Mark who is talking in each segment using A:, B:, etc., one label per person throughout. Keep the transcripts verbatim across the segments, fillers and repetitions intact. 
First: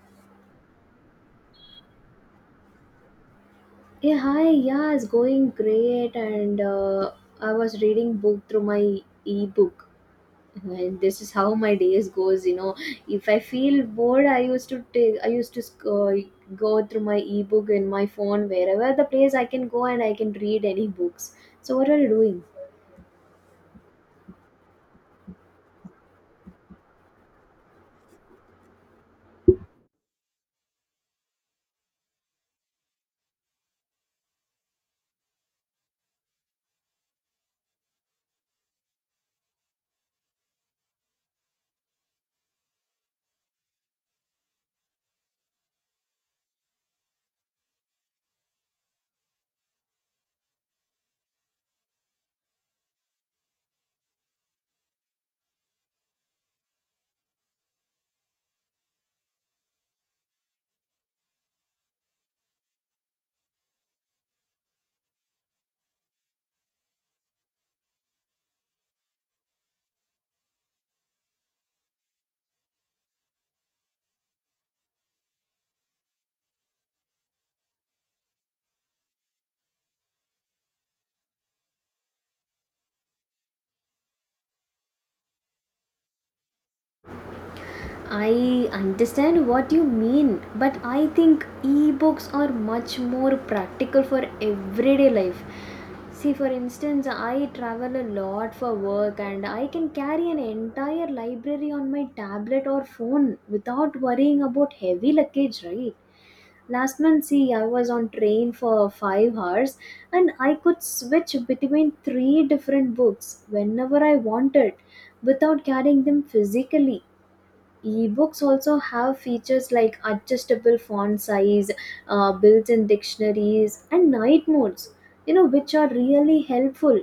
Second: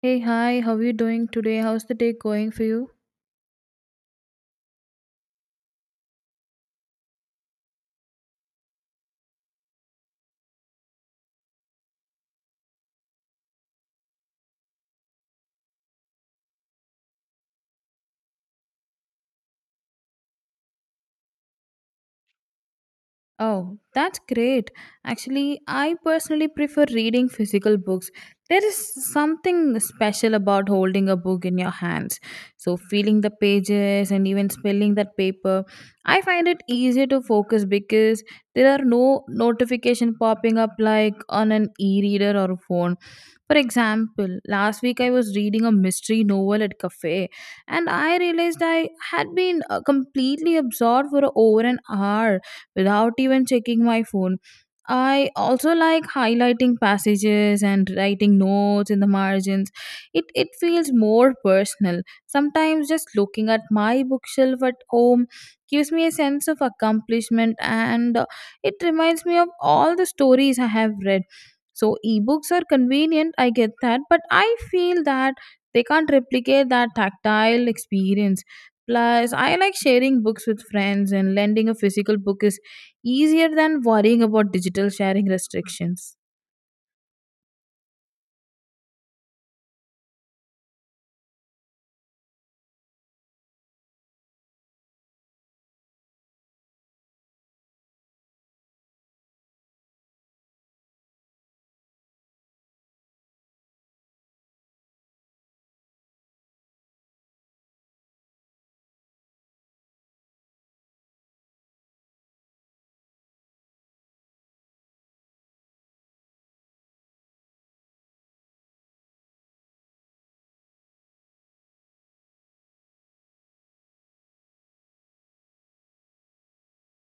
A: Hey, hi, how are you doing today? How's the day going for you?
B: Yeah, hi. Yeah, it's going great, and uh, I was reading book through my e-book, and this is how my days goes. You know, if I feel bored, I used to take, I used to sc- uh, go through my e-book in my phone wherever the place I can go, and I can read any books. So, what are you doing?
A: Oh, that's great. Actually, I personally prefer reading physical books. There is something special about holding a book in your hands. So, feeling the pages and even spelling that paper, I find it easier to focus because there are no notification popping up like on an e-reader or a phone. For example, last week I was reading a mystery novel at cafe and I realized I had been uh, completely absorbed for over an hour without even checking my phone. I also like highlighting passages and writing notes in the margins. It it feels more personal. Sometimes just looking at my bookshelf at home gives me a sense of accomplishment and uh, it reminds me of all the stories I have read. So ebooks are convenient, I get that, but I feel that they can't replicate that tactile experience. Plus, I like sharing books with friends, and lending a physical book is easier than worrying about digital sharing restrictions.
B: I understand what you mean, but I think e-books are much more practical for everyday life. See, for instance, I travel a lot for work and I can carry an entire library on my tablet or phone without worrying about heavy luggage, right? Last month, see, I was on train for five hours and I could switch between three different books whenever I wanted without carrying them physically. Ebooks also have features like adjustable font size, uh, built-in dictionaries and night modes, you know which are really helpful,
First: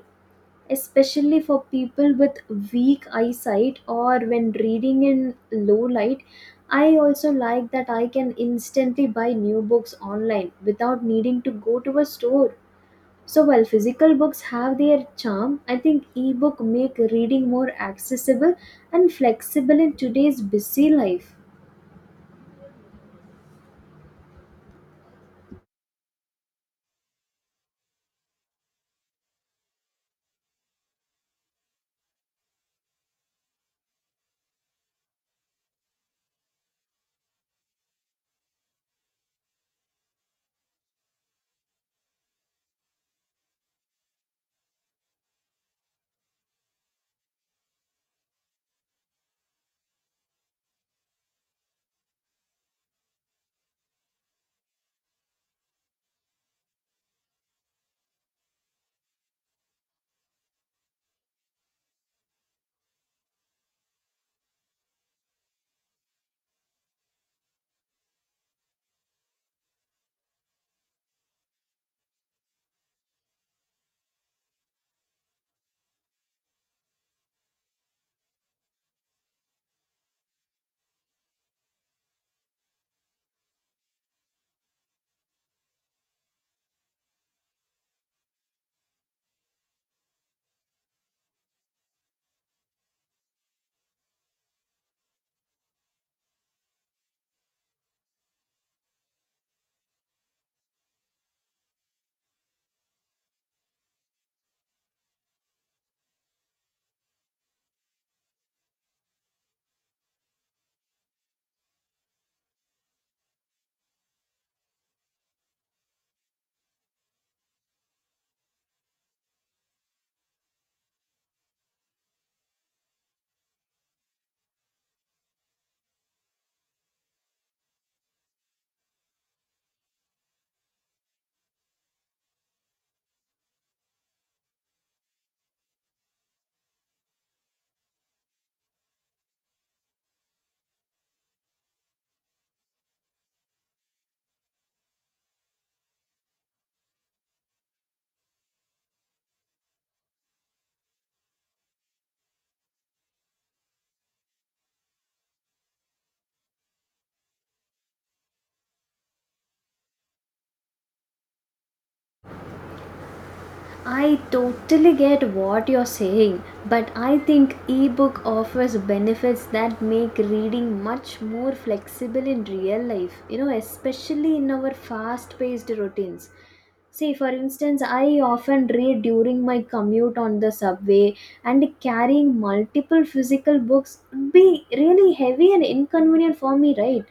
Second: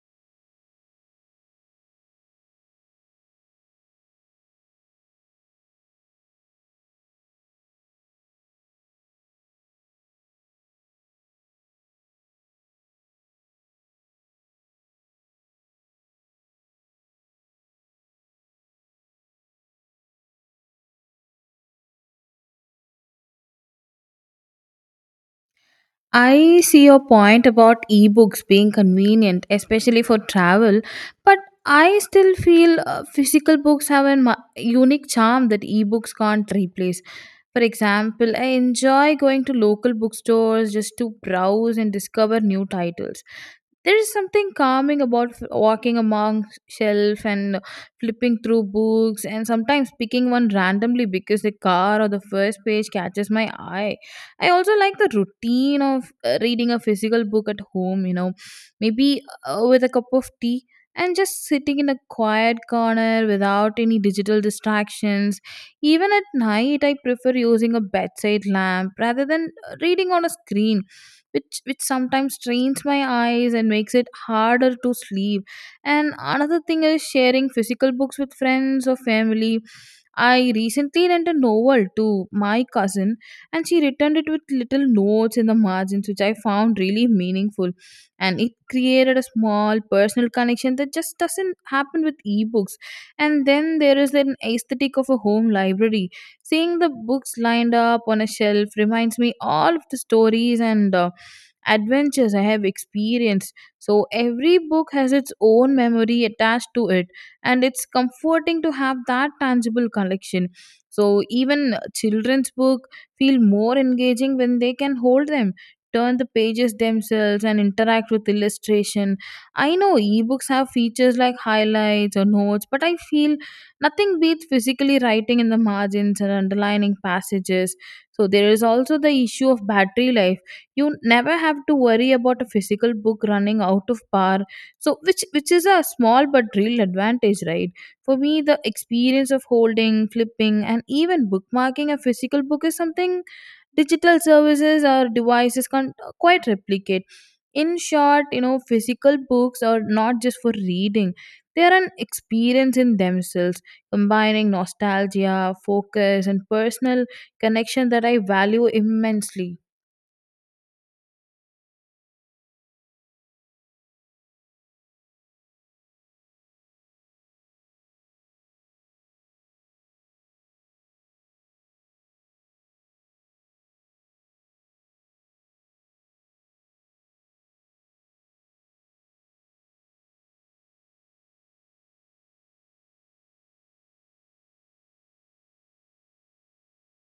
B: especially for people with weak eyesight or when reading in low light. I also like that I can instantly buy new books online without needing to go to a store. So while physical books have their charm, I think ebook make reading more accessible and flexible in today's busy life.
A: I see your point about ebooks being convenient, especially for travel, but I still feel uh, physical books have a ma- unique charm that ebooks can't replace. For example, I enjoy going to local bookstores just to browse and discover new titles. There is something calming about f- walking among shelf and flipping through books and sometimes picking one randomly because the car or the first page catches my eye. I also like the routine of uh, reading a physical book at home, you know, maybe uh, with a cup of tea and just sitting in a quiet corner without any digital distractions. Even at night, I prefer using a bedside lamp rather than uh, reading on a screen. Which, which sometimes strains my eyes and makes it harder to sleep. And another thing is sharing physical books with friends or family. I recently lent a novel to my cousin and she returned it with little notes in the margins, which I found really meaningful. And it created a small personal connection that just doesn't happen with ebooks. And then there is an aesthetic of a home library. Seeing the books lined up on a shelf reminds me all of the stories and uh, adventures I have experienced. So every book has its own memory attached to it and it's comforting to have that tangible collection. So even children's book feel more engaging when they can hold them, turn the pages themselves and interact with illustration. I know ebooks have features like highlights or notes, but I feel nothing beats physically writing in the margins and underlining passages. So there is also the issue of battery life. You never have to worry about a physical book running out of power, so which which is a small but real advantage, right? For me the experience of holding, flipping and even bookmarking a physical book is something digital services or devices can't uh, quite replicate. In short, you know, physical books are not just for reading, they are an experience in themselves, combining nostalgia, focus and personal connection that I value immensely.
B: I totally get what you're saying, but I think ebook offers benefits that make reading much more flexible in real life, you know, especially in our fast paced routines. See, for instance, I often read during my commute on the subway, and carrying multiple physical books would be really heavy and inconvenient for me, right?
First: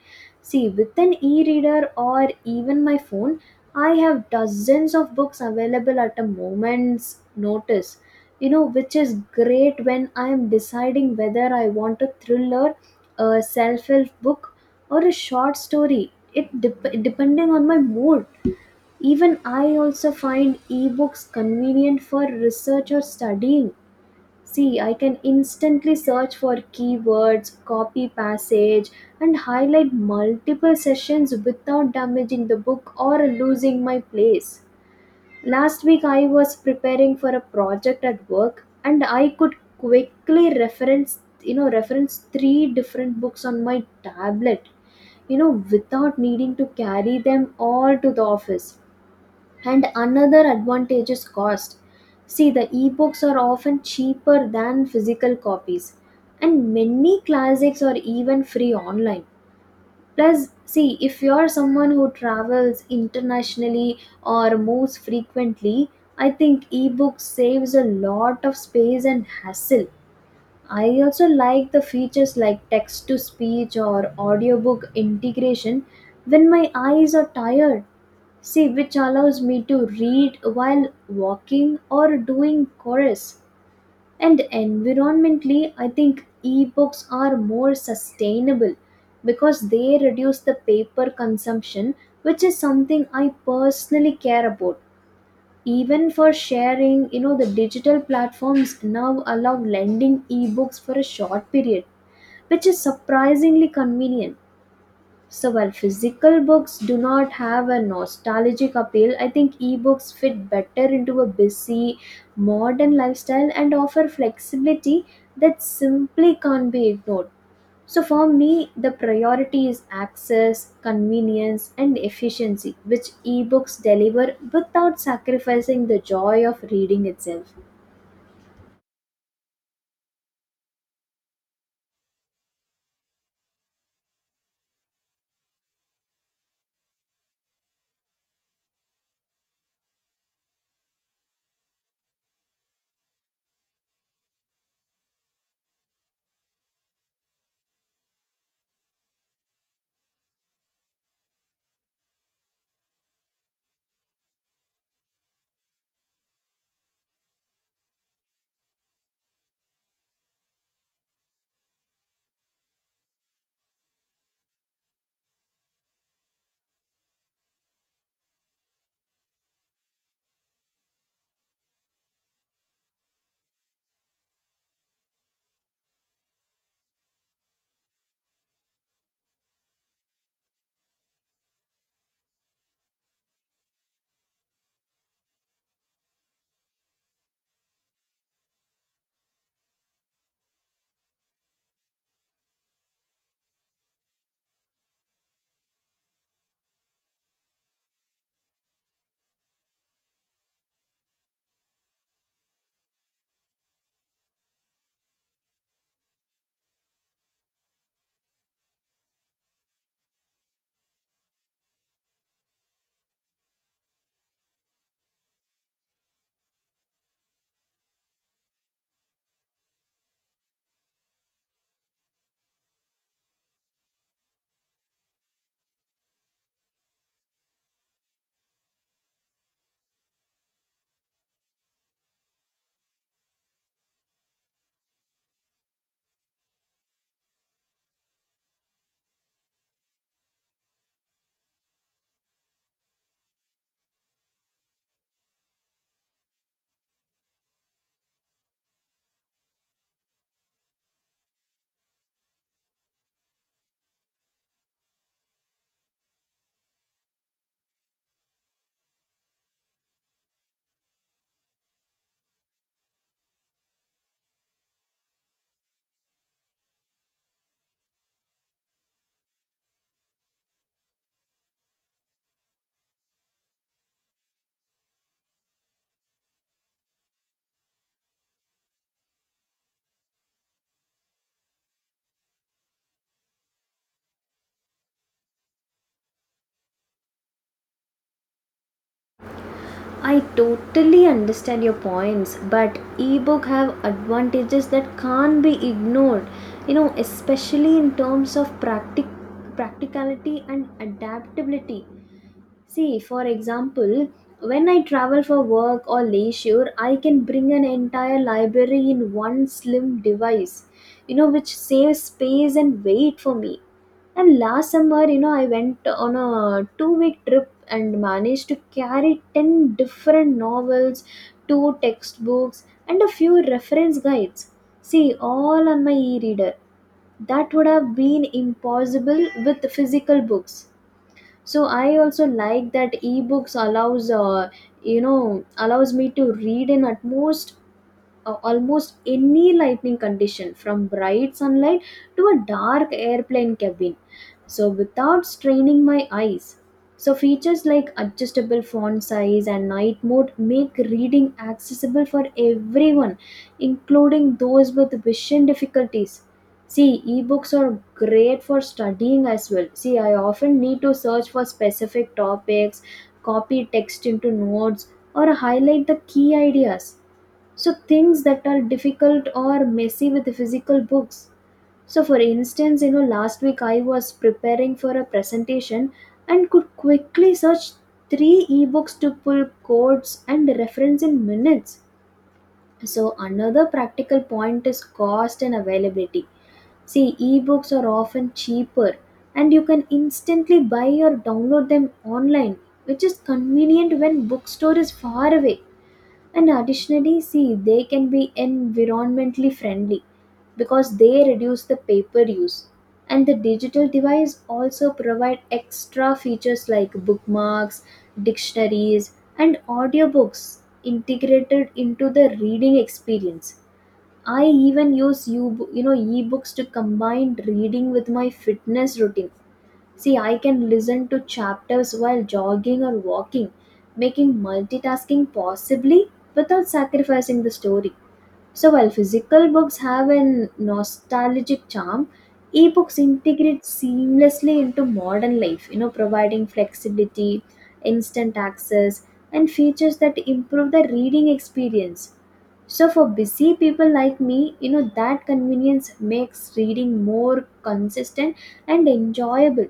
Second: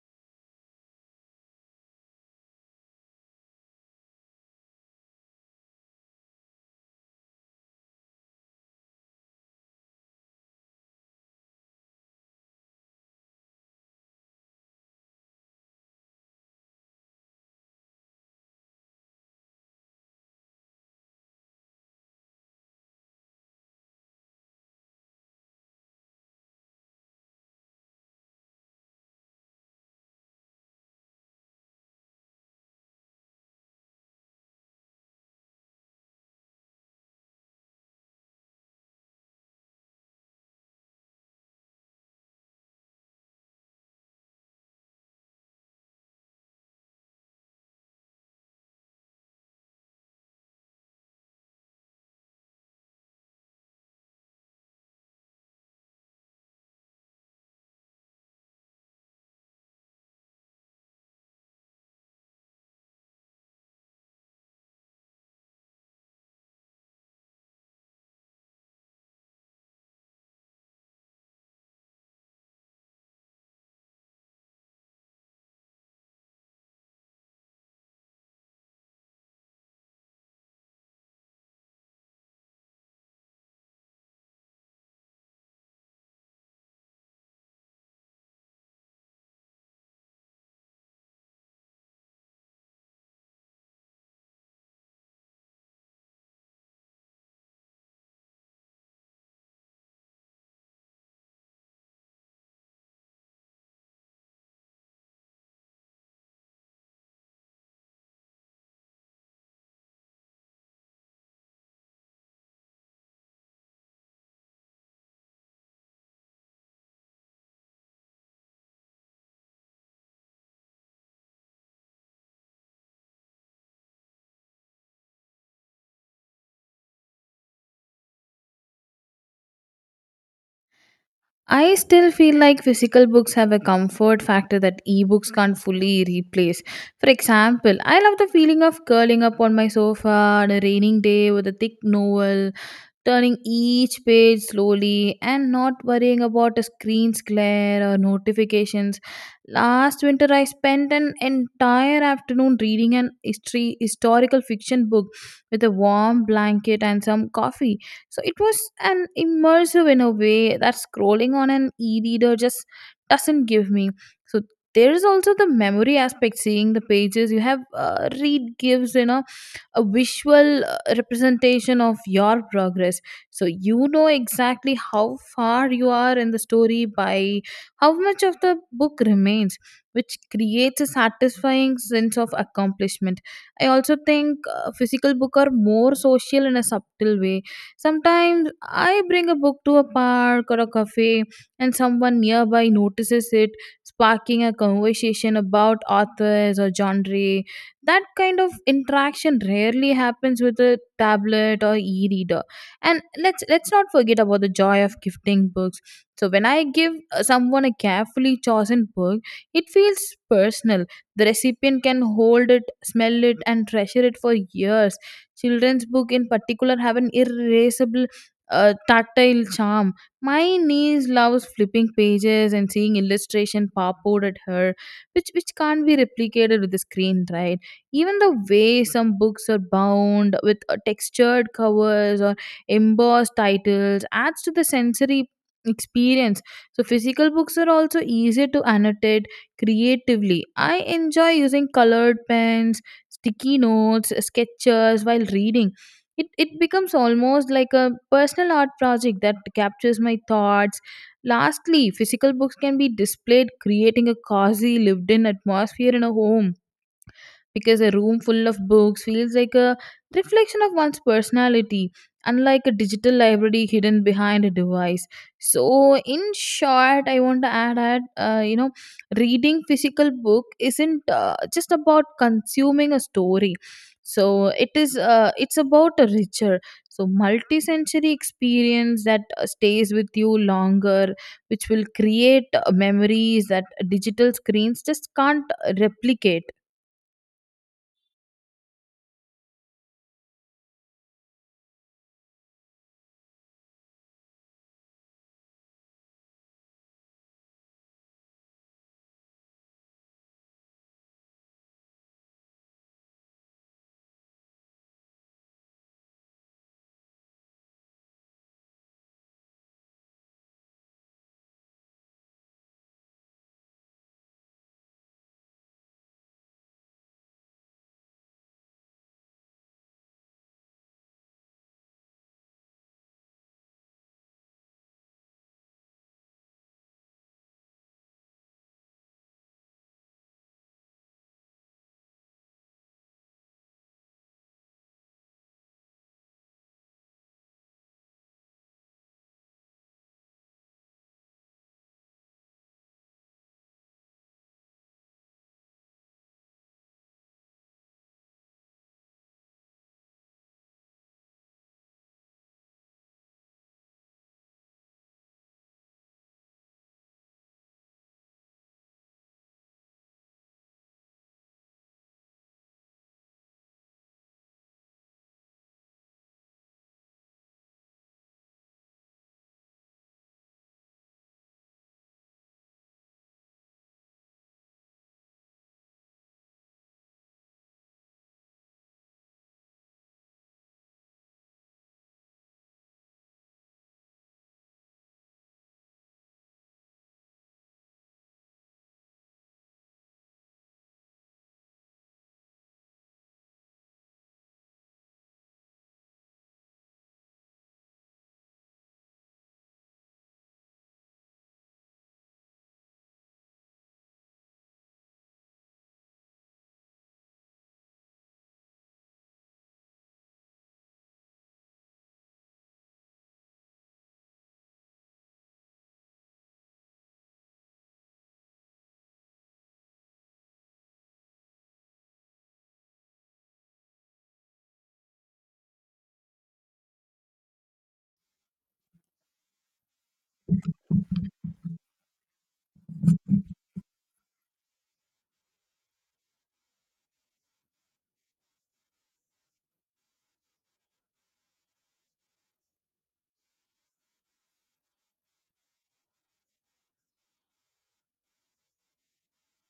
B: See, with an e reader or even my phone, I have dozens of books available at a moment's notice, you know, which is great when I am deciding whether I want a thriller, a self help book, or a short story. It dep- depending on my mood. Even I also find ebooks convenient for research or studying. See, I can instantly search for keywords, copy passage, and highlight multiple sessions without damaging the book or losing my place. Last week, I was preparing for a project at work, and I could quickly reference, you know, reference three different books on my tablet, you know, without needing to carry them all to the office. And another advantage is cost. See, the ebooks are often cheaper than physical copies, and many classics are even free online. Plus, see, if you're someone who travels internationally or moves frequently, I think ebooks saves a lot of space and hassle. I also like the features like text to speech or audiobook integration when my eyes are tired. See, which allows me to read while walking or doing chores. And environmentally, I think ebooks are more sustainable because they reduce the paper consumption, which is something I personally care about, even for sharing. You know the digital platforms now allow lending ebooks for a short period, which is surprisingly convenient. So while physical books do not have a nostalgic appeal, I think ebooks fit better into a busy modern lifestyle and offer flexibility that simply can't be ignored. So for me, the priority is access, convenience, and efficiency, which ebooks deliver without sacrificing the joy of reading itself.
A: I still feel like physical books have a comfort factor that ebooks can't fully replace. For example, I love the feeling of curling up on my sofa on a raining day with a thick novel, turning each page slowly and not worrying about a screen's glare or notifications. Last winter, I spent an entire afternoon reading an history, historical fiction book with a warm blanket and some coffee. So it was an immersive in a way that scrolling on an e reader just doesn't give me. So there is also the memory aspect, seeing the pages you have uh, read gives, you know, a visual uh, representation of your progress, so you know exactly how far you are in the story by how much of the book remains, which creates a satisfying sense of accomplishment. I also think uh, physical book are more social in a subtle way. Sometimes I bring a book to a park or a cafe and someone nearby notices it, sparking a conversation about authors or genre. That kind of interaction rarely happens with a tablet or e-reader. And let's let's not forget about the joy of gifting books. So when I give uh, someone a carefully chosen book, it feels personal. The recipient can hold it, smell it and treasure it for years. Children's book in particular have an irreversible uh, tactile charm. My niece loves flipping pages and seeing illustration pop out at her, which which can't be replicated with the screen, right? Even the way some books are bound with uh, textured covers or embossed titles adds to the sensory experience. So, physical books are also easier to annotate creatively. I enjoy using colored pens, sticky notes, sketches while reading. It, it becomes almost like a personal art project that captures my thoughts. Lastly, physical books can be displayed, creating a cozy, lived in atmosphere in a home, because a room full of books feels like a reflection of one's personality, unlike a digital library hidden behind a device. So, in short, I want to add that uh, you know, reading physical book isn't uh, just about consuming a story. So it is. Uh, it's about a richer, so multi-sensory experience that uh, stays with you longer, which will create uh, memories that digital screens just can't uh, replicate.
B: I totally understand your points, but ebook have advantages that can't be ignored. You know, especially in terms of practic practicality and adaptability. See, for example, when I travel for work or leisure, I can bring an entire library in one slim device, you know, which saves space and weight for me. And last summer, you know, I went on a two week trip and managed to carry ten different novels, two textbooks, and a few reference guides. See, all on my e reader. That would have been impossible with physical books. So I also like that ebooks allows uh, you know allows me to read in at most uh, almost any lighting condition, from bright sunlight to a dark airplane cabin, so without straining my eyes. So features like adjustable font size and night mode make reading accessible for everyone, including those with vision difficulties. See, ebooks are great for studying as well. See, I often need to search for specific topics, copy text into notes, or highlight the key ideas, so things that are difficult or messy with the physical books. So for instance, you know last week I was preparing for a presentation and could quickly search three ebooks to pull codes and reference in minutes. So another practical point is cost and availability. See, ebooks are often cheaper, and you can instantly buy or download them online, which is convenient when bookstore is far away. And additionally, see, they can be environmentally friendly because they reduce the paper use. And the digital device also provide extra features like bookmarks, dictionaries, and audiobooks integrated into the reading experience. I even use you, you know, ebooks to combine reading with my fitness routine. See, I can listen to chapters while jogging or walking, making multitasking possibly without sacrificing the story. So while physical books have a nostalgic charm, ebooks integrate seamlessly into modern life, you know, providing flexibility, instant access, and features that improve the reading experience. So for busy people like me, you know, that convenience makes reading more consistent and enjoyable.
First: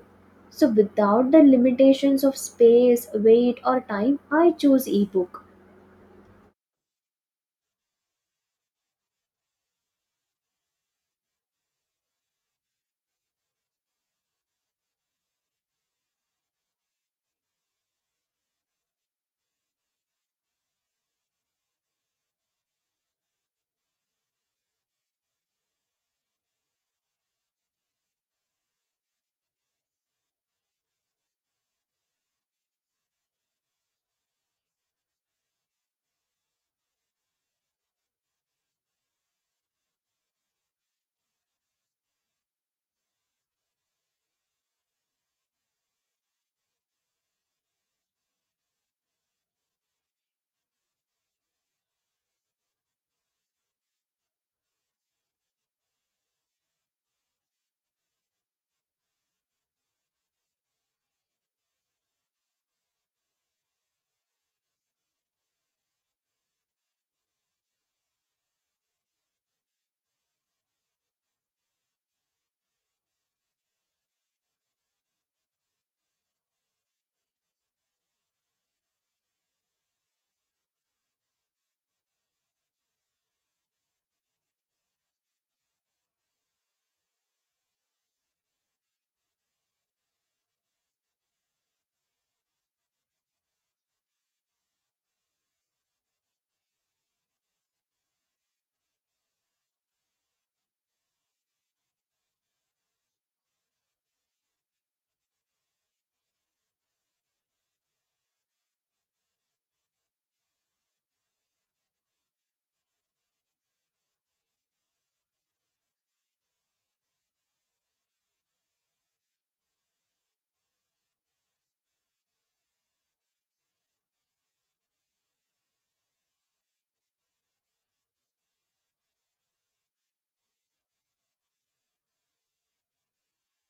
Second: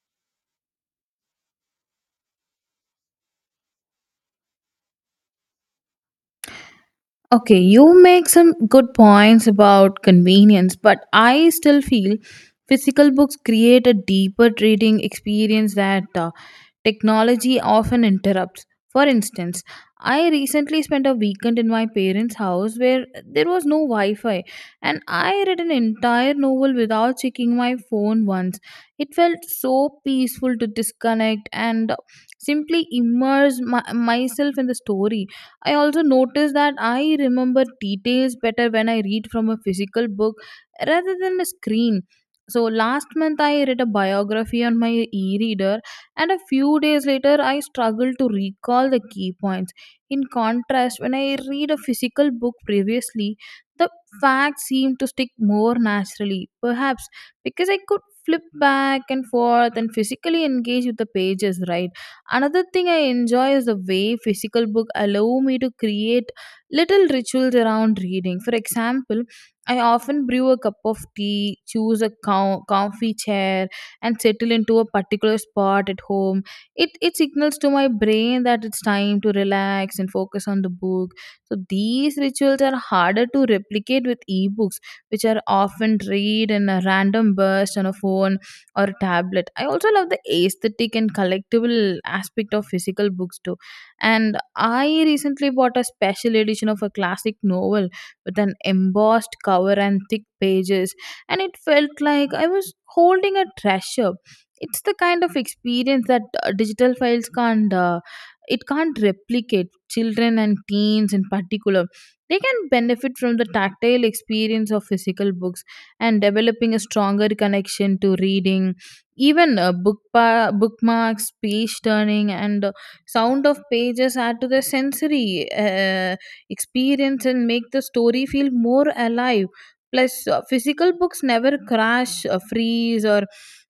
B: So without the limitations of space, weight or time, I choose ebook.
A: Okay, you make some good points about convenience, but I still feel physical books create a deeper reading experience that uh, technology often interrupts. For instance, I recently spent a weekend in my parents' house where there was no Wi Fi, and I read an entire novel without checking my phone once. It felt so peaceful to disconnect and simply immerse my, myself in the story. I also noticed that I remember details better when I read from a physical book rather than a screen. So last month I read a biography on my e-reader and a few days later I struggled to recall the key points. In contrast, when I read a physical book previously, the facts seemed to stick more naturally, perhaps because I could flip back and forth and physically engage with the pages, right? Another thing I enjoy is the way physical book allow me to create little rituals around reading. For example, I often brew a cup of tea, choose a co- comfy chair, and settle into a particular spot at home. It it signals to my brain that it's time to relax and focus on the book. So these rituals are harder to replicate with ebooks, which are often read in a random burst on a phone or a tablet. I also love the aesthetic and collectible aspect of physical books too. And I recently bought a special edition of a classic novel with an embossed cover and thick pages, and it felt like I was holding a treasure. It's the kind of experience that uh, digital files can't. Uh, it can't replicate. Children and teens in particular, they can benefit from the tactile experience of physical books and developing a stronger connection to reading. Even uh, book pa- bookmarks, page turning and uh, sound of pages add to the sensory uh, experience and make the story feel more alive. Plus, uh, physical books never crash, uh, freeze, or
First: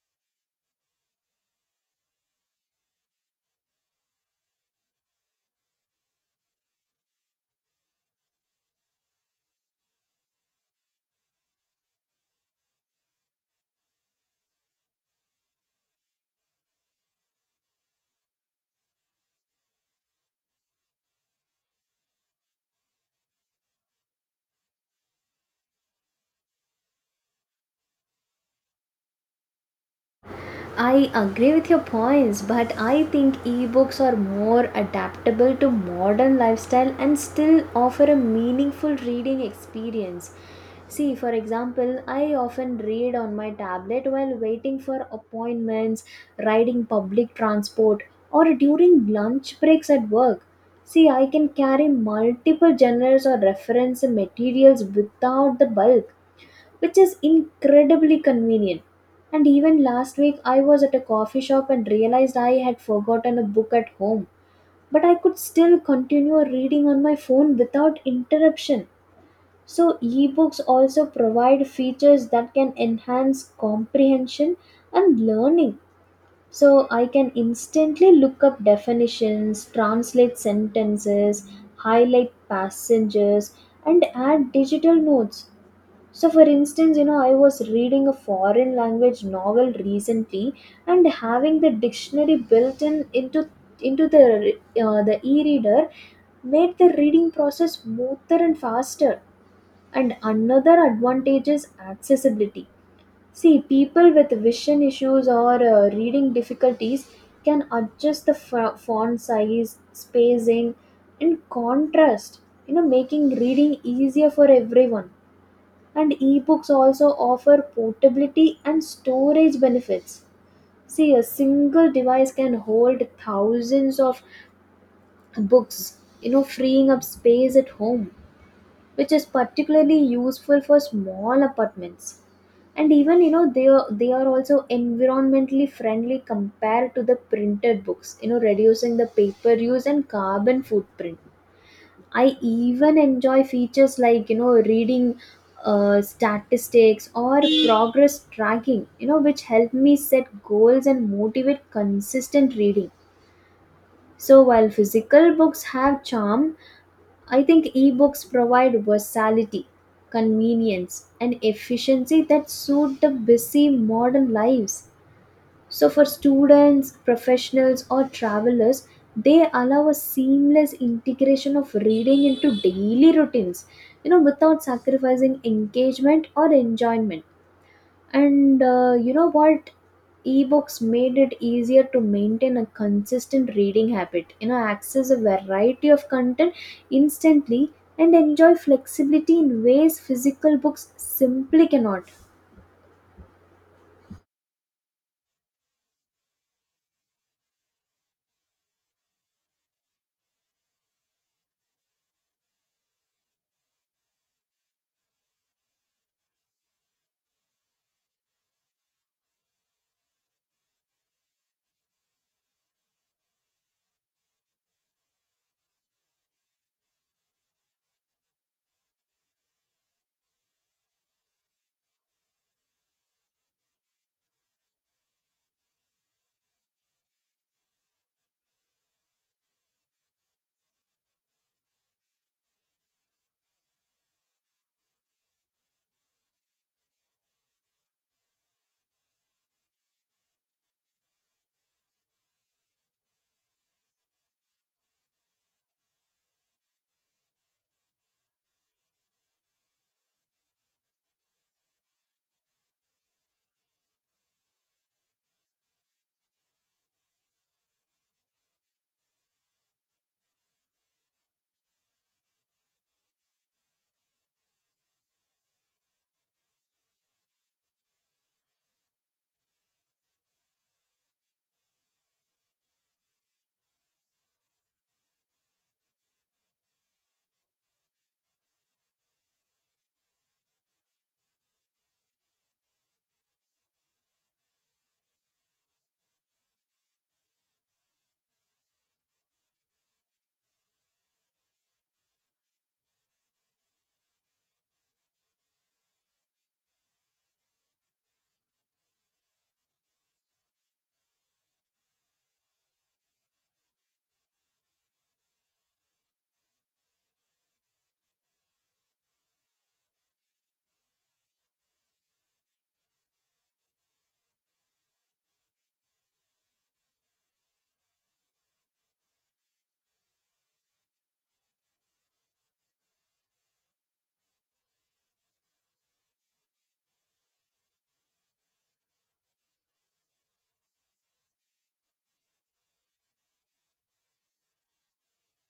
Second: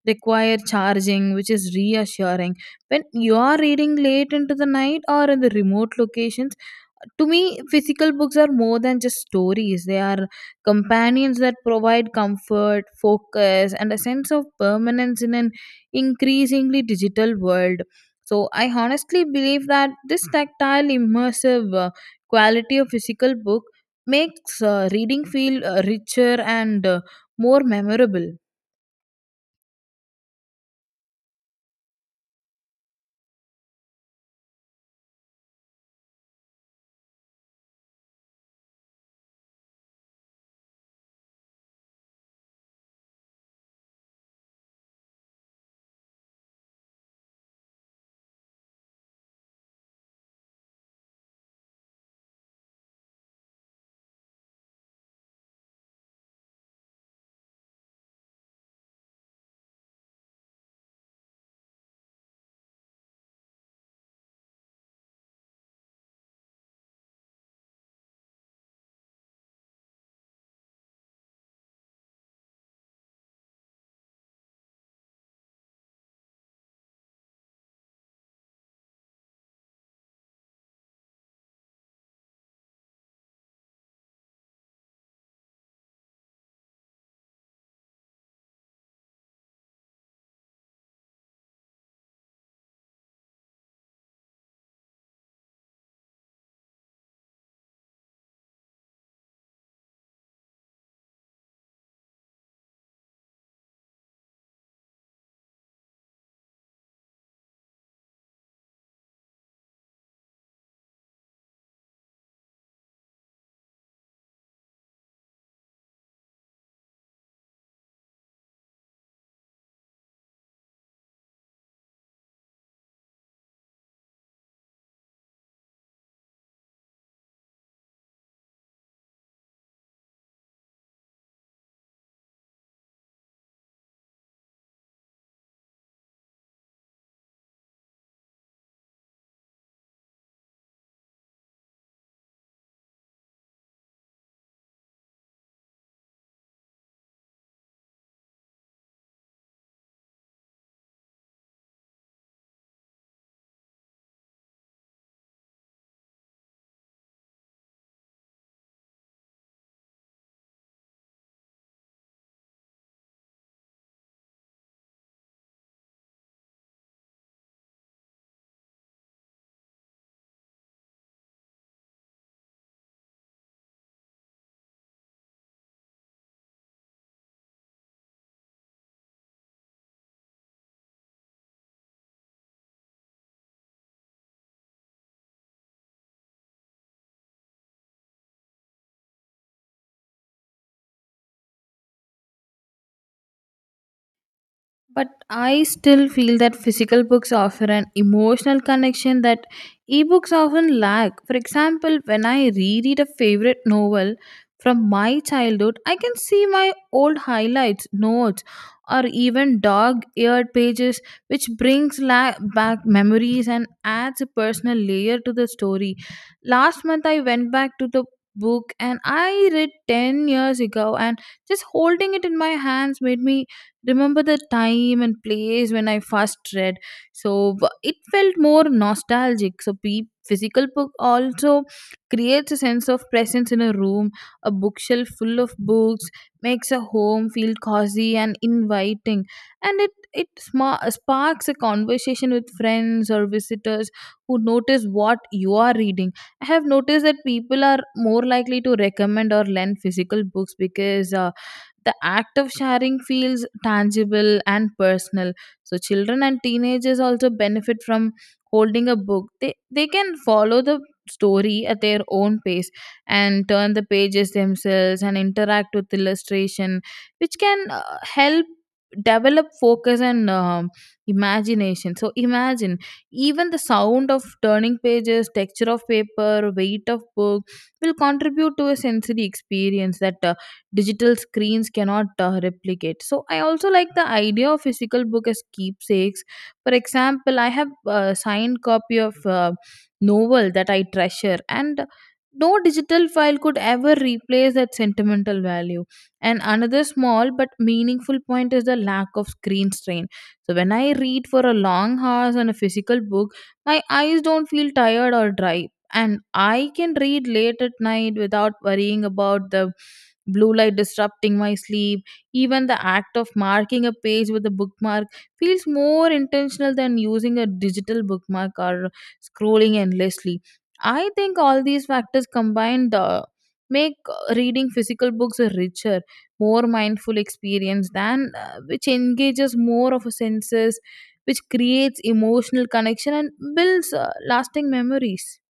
A: require charging, which is reassuring. When you are reading late into the night or in the remote locations, to me, physical books are more than just stories. They are companions that provide comfort, focus, and a sense of permanence in an increasingly digital world. So, I honestly believe that this tactile, immersive uh, quality of physical book makes uh, reading feel uh, richer and uh, more memorable.
B: I agree with your points, but I think ebooks are more adaptable to modern lifestyle and still offer a meaningful reading experience. See, for example, I often read on my tablet while waiting for appointments, riding public transport, or during lunch breaks at work. See, I can carry multiple genres or reference materials without the bulk, which is incredibly convenient. And even last week, I was at a coffee shop and realized I had forgotten a book at home, but I could still continue reading on my phone without interruption. So, ebooks also provide features that can enhance comprehension and learning. So, I can instantly look up definitions, translate sentences, highlight passages, and add digital notes. So, for instance, you know, I was reading a foreign language novel recently, and having the dictionary built in into into the uh, the e-reader made the reading process smoother and faster. And another advantage is accessibility. See, people with vision issues or uh, reading difficulties can adjust the fa- font size, spacing, and contrast. You know, making reading easier for everyone. And ebooks also offer portability and storage benefits. See, a single device can hold thousands of books, you know, freeing up space at home, which is particularly useful for small apartments. And even, you know, they are, they are also environmentally friendly compared to the printed books, you know, reducing the paper use and carbon footprint. I even enjoy features like, you know, reading uh, statistics or progress tracking, you know, which help me set goals and motivate consistent reading. So while physical books have charm, I think ebooks provide versatility, convenience, and efficiency that suit the busy modern lives. So, for students, professionals, or travelers, they allow a seamless integration of reading into daily routines, you know, without sacrificing engagement or enjoyment. And uh, you know what? Ebooks made it easier to maintain a consistent reading habit, you know, access a variety of content instantly and enjoy flexibility in ways physical books simply cannot.
A: But I still feel that physical books offer an emotional connection that ebooks often lack. For example, when I reread a favorite novel from my childhood, I can see my old highlights, notes, or even dog-eared pages, which brings la- back memories and adds a personal layer to the story. Last month, I went back to the book and I read ten years ago, and just holding it in my hands made me remember the time and place when I first read. So w- it felt more nostalgic. So pe- physical book also creates a sense of presence in a room. A bookshelf full of books makes a home feel cozy and inviting, and it it sma- sparks a conversation with friends or visitors who notice what you are reading. I have noticed that people are more likely to recommend or lend physical books because. Uh, the act of sharing feels tangible and personal. So children and teenagers also benefit from holding a book. They they can follow the story at their own pace and turn the pages themselves and interact with illustration, which can uh, help develop focus and um, imagination. So imagine even the sound of turning pages, texture of paper, weight of book will contribute to a sensory experience that uh, digital screens cannot uh, replicate. So I also like the idea of physical book as keepsakes. For example, I have a signed copy of a novel that I treasure, and no digital file could ever replace that sentimental value. And another small but meaningful point is the lack of screen strain. So when I read for a long hours on a physical book, my eyes don't feel tired or dry, and I can read late at night without worrying about the blue light disrupting my sleep. Even the act of marking a page with a bookmark feels more intentional than using a digital bookmark or scrolling endlessly. I think all these factors combined uh, make uh, reading physical books a richer, more mindful experience than uh, which engages more of a senses, which creates emotional connection and builds uh, lasting memories.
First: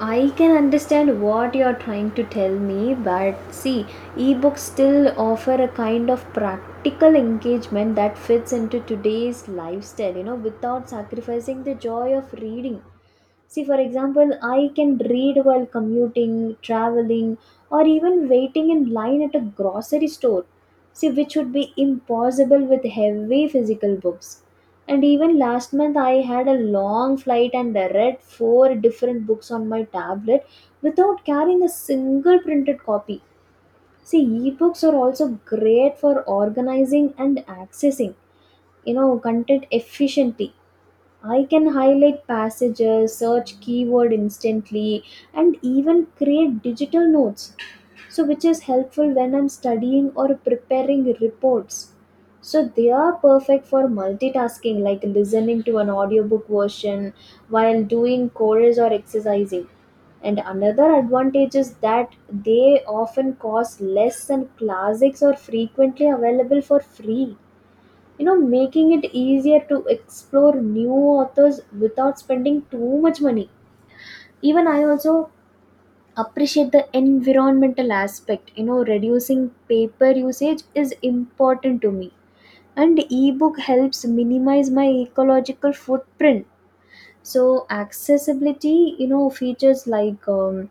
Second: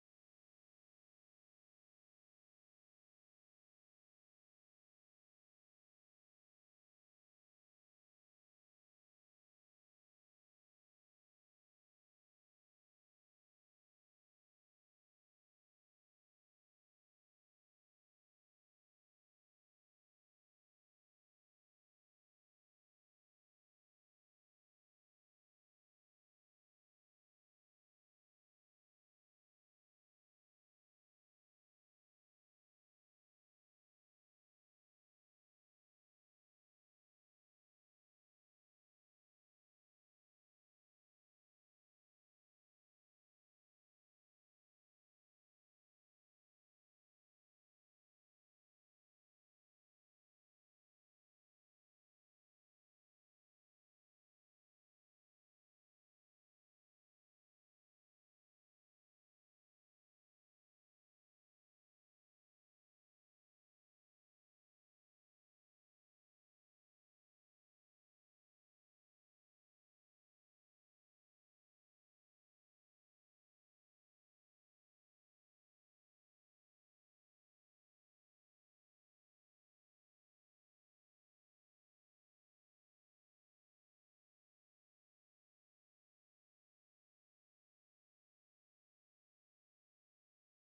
B: I can understand what you're trying to tell me, but see, ebooks still offer a kind of practical engagement that fits into today's lifestyle, you know, without sacrificing the joy of reading. See, for example, I can read while commuting, traveling, or even waiting in line at a grocery store. See, which would be impossible with heavy physical books. And even last month, I had a long flight and I read four different books on my tablet without carrying a single printed copy. See, ebooks are also great for organizing and accessing, you know, content efficiently. I can highlight passages, search keyword instantly, and even create digital notes, so which is helpful when I'm studying or preparing reports. So they are perfect for multitasking, like listening to an audiobook version while doing chores or exercising. And another advantage is that they often cost less than classics or frequently available for free, you know making it easier to explore new authors without spending too much money. Even I also appreciate the environmental aspect. You know reducing paper usage is important to me, and ebook helps minimize my ecological footprint. So accessibility, you know features like um,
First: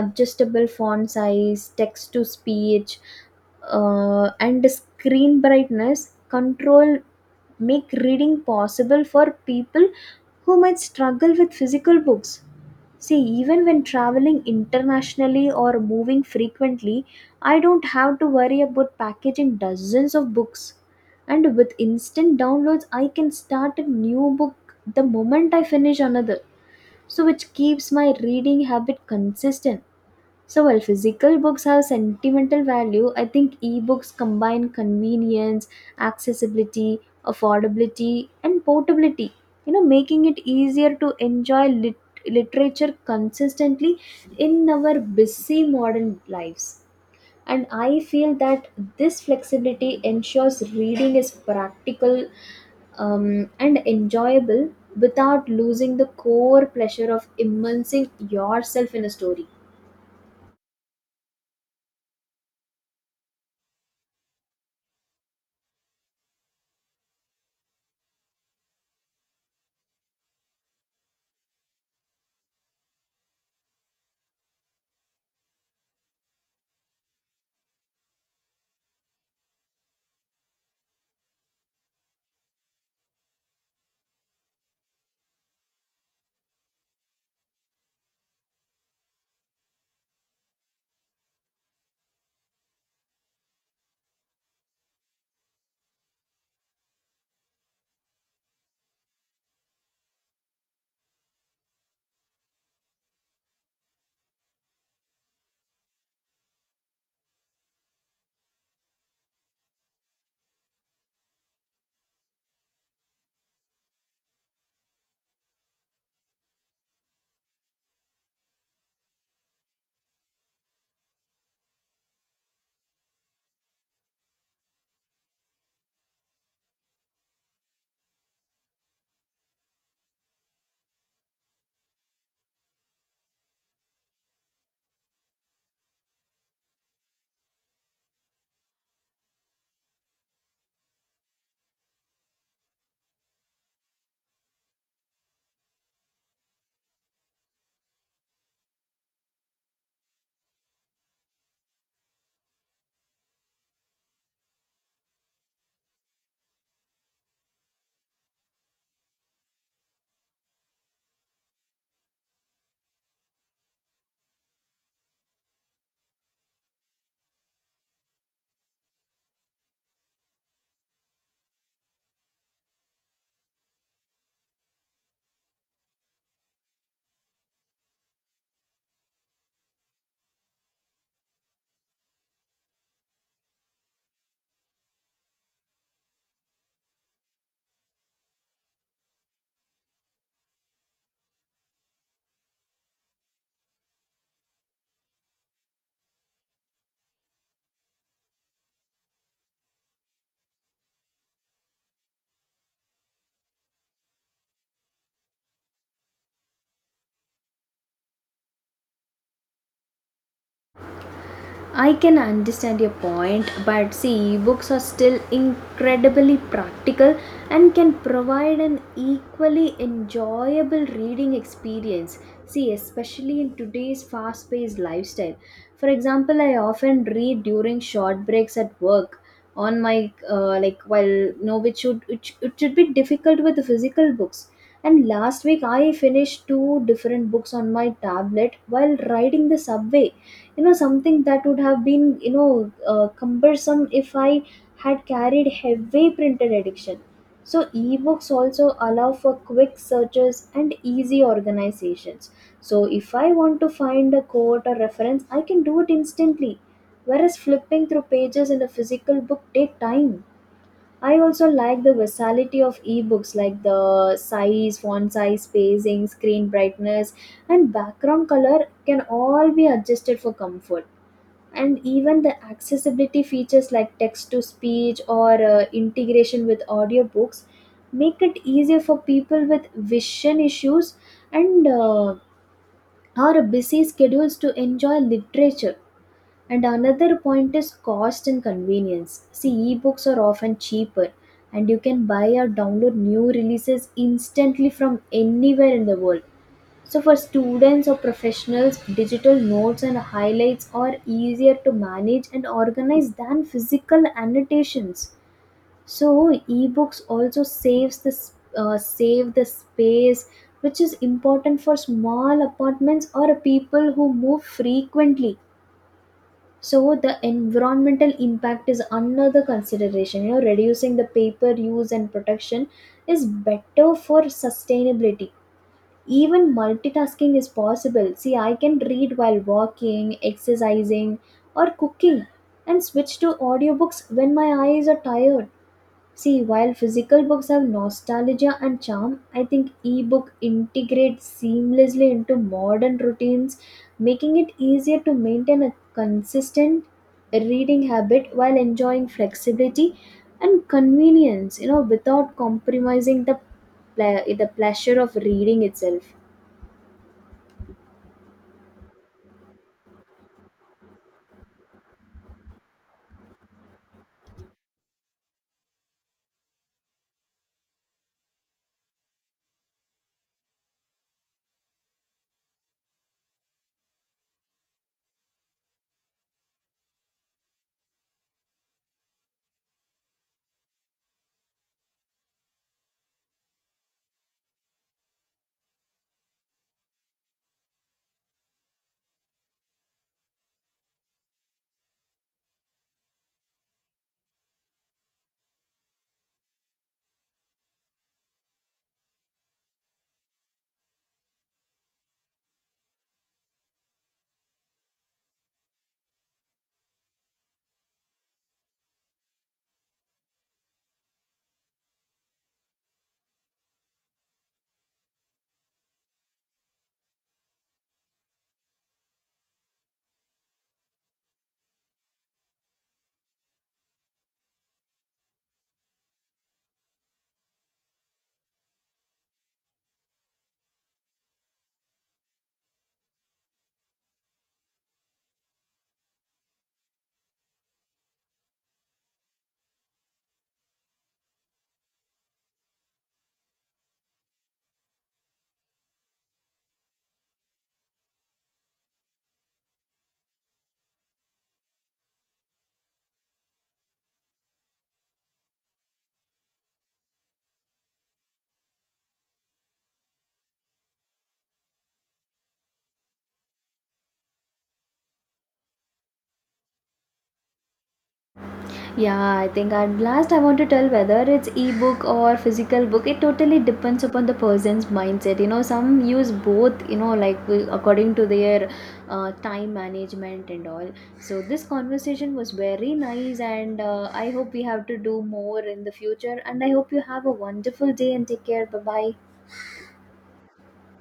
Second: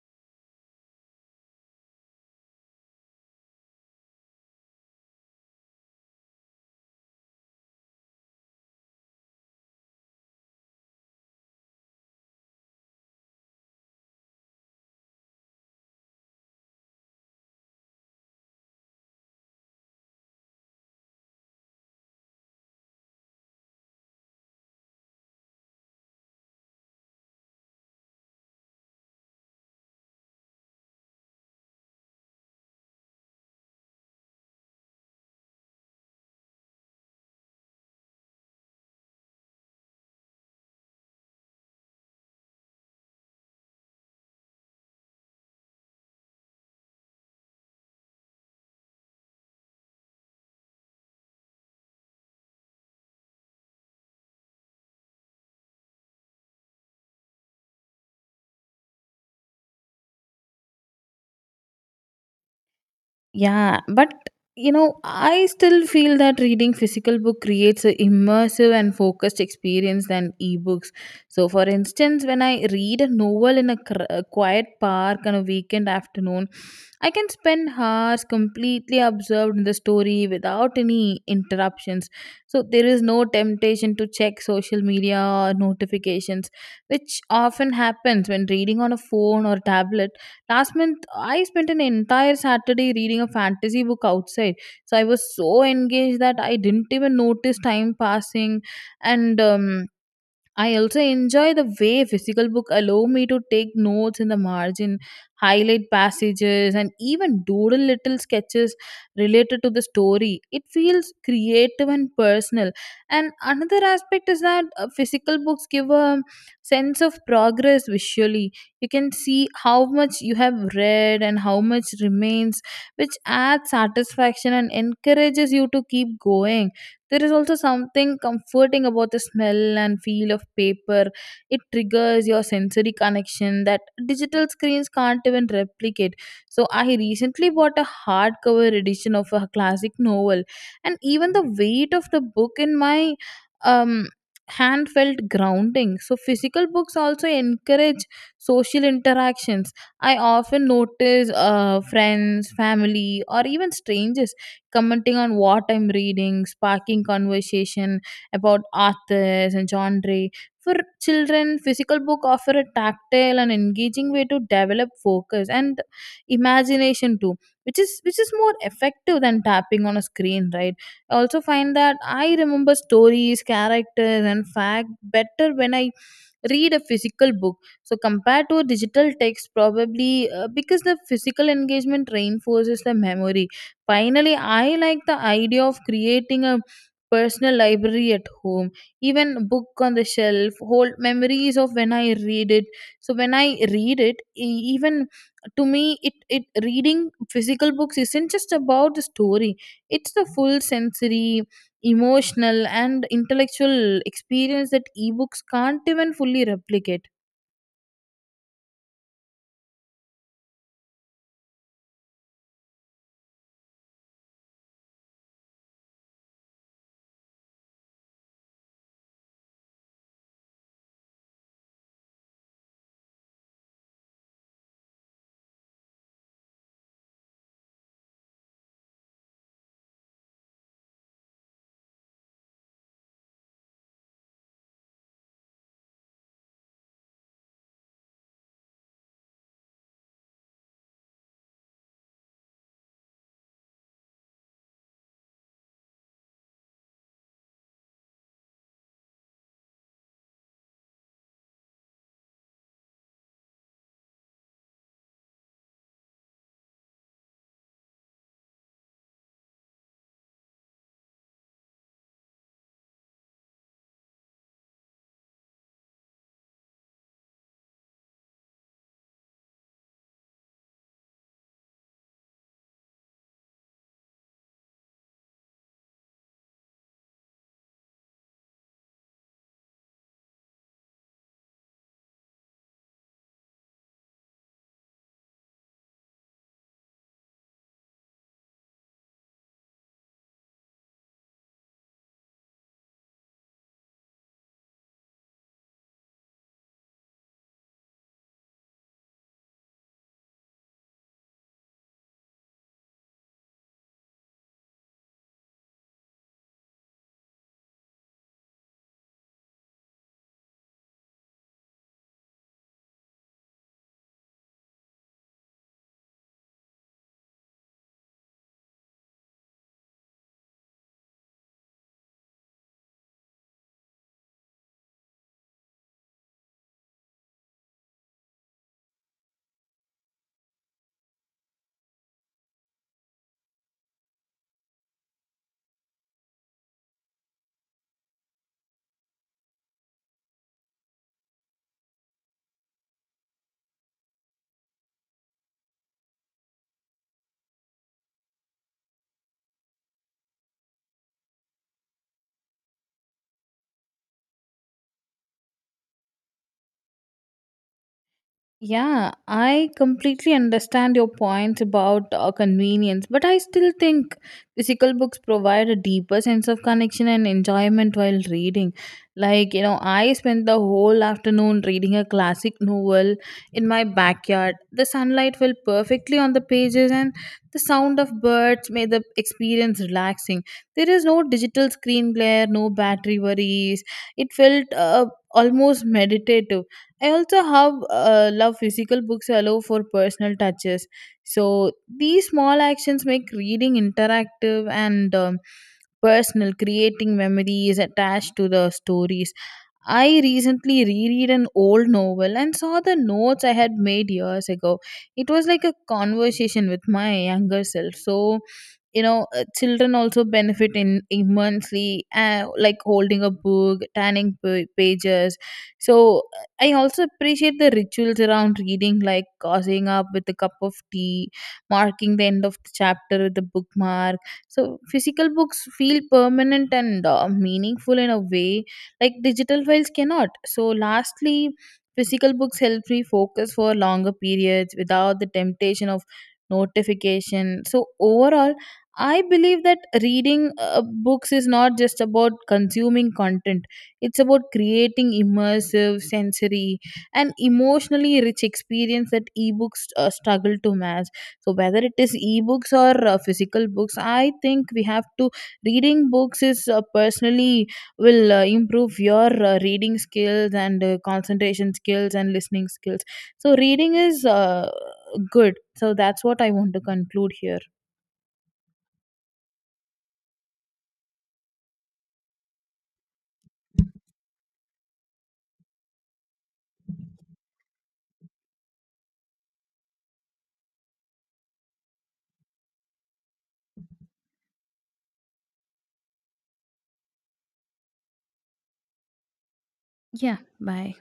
B: adjustable font size, text to speech, uh, and screen brightness control make reading possible for people who might struggle with physical books. See, even when traveling internationally or moving frequently, I don't have to worry about packaging dozens of books. And with instant downloads, I can start a new book the moment I finish another. So, which keeps my reading habit consistent. So while physical books have sentimental value, I think e-books combine convenience, accessibility, affordability, and portability. You know, making it easier to enjoy lit- literature consistently in our busy modern lives. And I feel that this flexibility ensures reading is practical um, and enjoyable without losing the core pleasure of immersing yourself in a story.
A: Yeah, but you know, I still feel that reading physical book creates a immersive and focused experience than ebooks. So, for instance, when I read a novel in a, cr- a quiet park on a weekend afternoon, I can spend hours completely absorbed in the story without any interruptions. So, there is no temptation to check social media or notifications, which often happens when reading on a phone or tablet. Last month, I spent an entire Saturday reading a fantasy book outside. So I was so engaged that I didn't even notice time passing. And um, I also enjoy the way physical book allow me to take notes in the margin, highlight passages, and even doodle little sketches related to the story. It feels creative and personal. And another aspect is that uh, physical books give a sense of progress visually. You can see how much you have read and how much remains, which adds satisfaction and encourages you to keep going. There is also something comforting about the smell and feel of paper. It triggers your sensory connection that digital screens can't even replicate. So, I recently bought a hardcover edition of a classic novel, and even the weight of the book in my um, hand felt grounding. So, physical books also encourage social interactions. I often notice uh, friends, family, or even strangers commenting on what I'm reading, sparking conversation about authors and genre. For children, physical book offer a tactile and engaging way to develop focus and imagination too, which is which is more effective than tapping on a screen, right? I also find that I remember stories, characters, and fact better when I read a physical book, so compared to a digital text, probably uh, because the physical engagement reinforces the memory. Finally, I like the idea of creating a personal library at home. Even book on the shelf hold memories of when I read it. So when I read it e- even to me it, it reading physical books isn't just about the story. It's the full sensory, emotional and intellectual experience that ebooks can't even fully replicate.
B: I can understand your point, but see, books are still incredibly practical and can provide an equally enjoyable reading experience. See, especially in today's fast paced lifestyle. For example, I often read during short breaks at work on my uh, like while no which should it, sh- it should be difficult with the physical books. And last week I finished two different books on my tablet while riding the subway, you know something that would have been, you know uh, cumbersome if I had carried heavy printed edition. So ebooks also allow for quick searches and easy organizations. So if I want to find a quote or reference, I can do it instantly, whereas flipping through pages in a physical book take time. I also like the versatility of ebooks, like the size, font size, spacing, screen brightness, and background color can all be adjusted for comfort. And even the accessibility features like text to speech or uh, integration with audiobooks make it easier for people with vision issues and uh, or busy schedules to enjoy literature. And another point is cost and convenience. See, ebooks are often cheaper, and you can buy or download new releases instantly from anywhere in the world. So for students or professionals, digital notes and highlights are easier to manage and organize than physical annotations. So ebooks also saves the s- uh, save the space, which is important for small apartments or people who move frequently. So the environmental impact is another consideration. You know, reducing the paper use and production is better for sustainability. Even multitasking is possible. See, I can read while walking, exercising, or cooking, and switch to audiobooks when my eyes are tired. See, while physical books have nostalgia and charm, I think ebook integrates seamlessly into modern routines, making it easier to maintain a consistent reading habit while enjoying flexibility and convenience, you know, without compromising the ple- the pleasure of reading itself.
A: Yeah, I completely understand your point about uh, convenience, but I still think physical books provide a deeper sense of connection and enjoyment while reading. Like, you know, I spent the whole afternoon reading a classic novel in my backyard. The sunlight fell perfectly on the pages, and the sound of birds made the experience relaxing. There is no digital screen glare, no battery worries. It felt uh, almost meditative. I also have uh, love physical books allow for personal touches. So these small actions make reading interactive and um, personal, creating memories attached to the stories. I recently reread an old novel and saw the notes I had made years ago. It was like a conversation with my younger self. So, you know, uh, children also benefit in immensely, uh, like holding a book, turning pa- pages. So, uh, I also appreciate the rituals around reading, like cozying up with a cup of tea, marking the end of the chapter with a bookmark. So, physical books feel permanent and uh, meaningful in a way like digital files cannot. So lastly, physical books help me focus for longer periods without the temptation of notification. So overall, I believe that reading uh, books is not just about consuming content. It's about creating immersive, sensory and emotionally rich experience that ebooks uh, struggle to match. So whether it is ebooks or uh, physical books, I think we have to, reading books is uh, personally will uh, improve your uh, reading skills and uh, concentration skills and listening skills. So, reading is uh, good. So, that's what I want to conclude here.
B: Yeah, I think at last I want to tell whether it's ebook or physical book. It totally depends upon the person's mindset. You know, some use both. You know, like wi- according to their uh, time management and all. So this conversation was very nice, and uh, I hope we have to do more in the future. And I hope you have a wonderful day and take care. Bye bye.
A: Yeah, bye.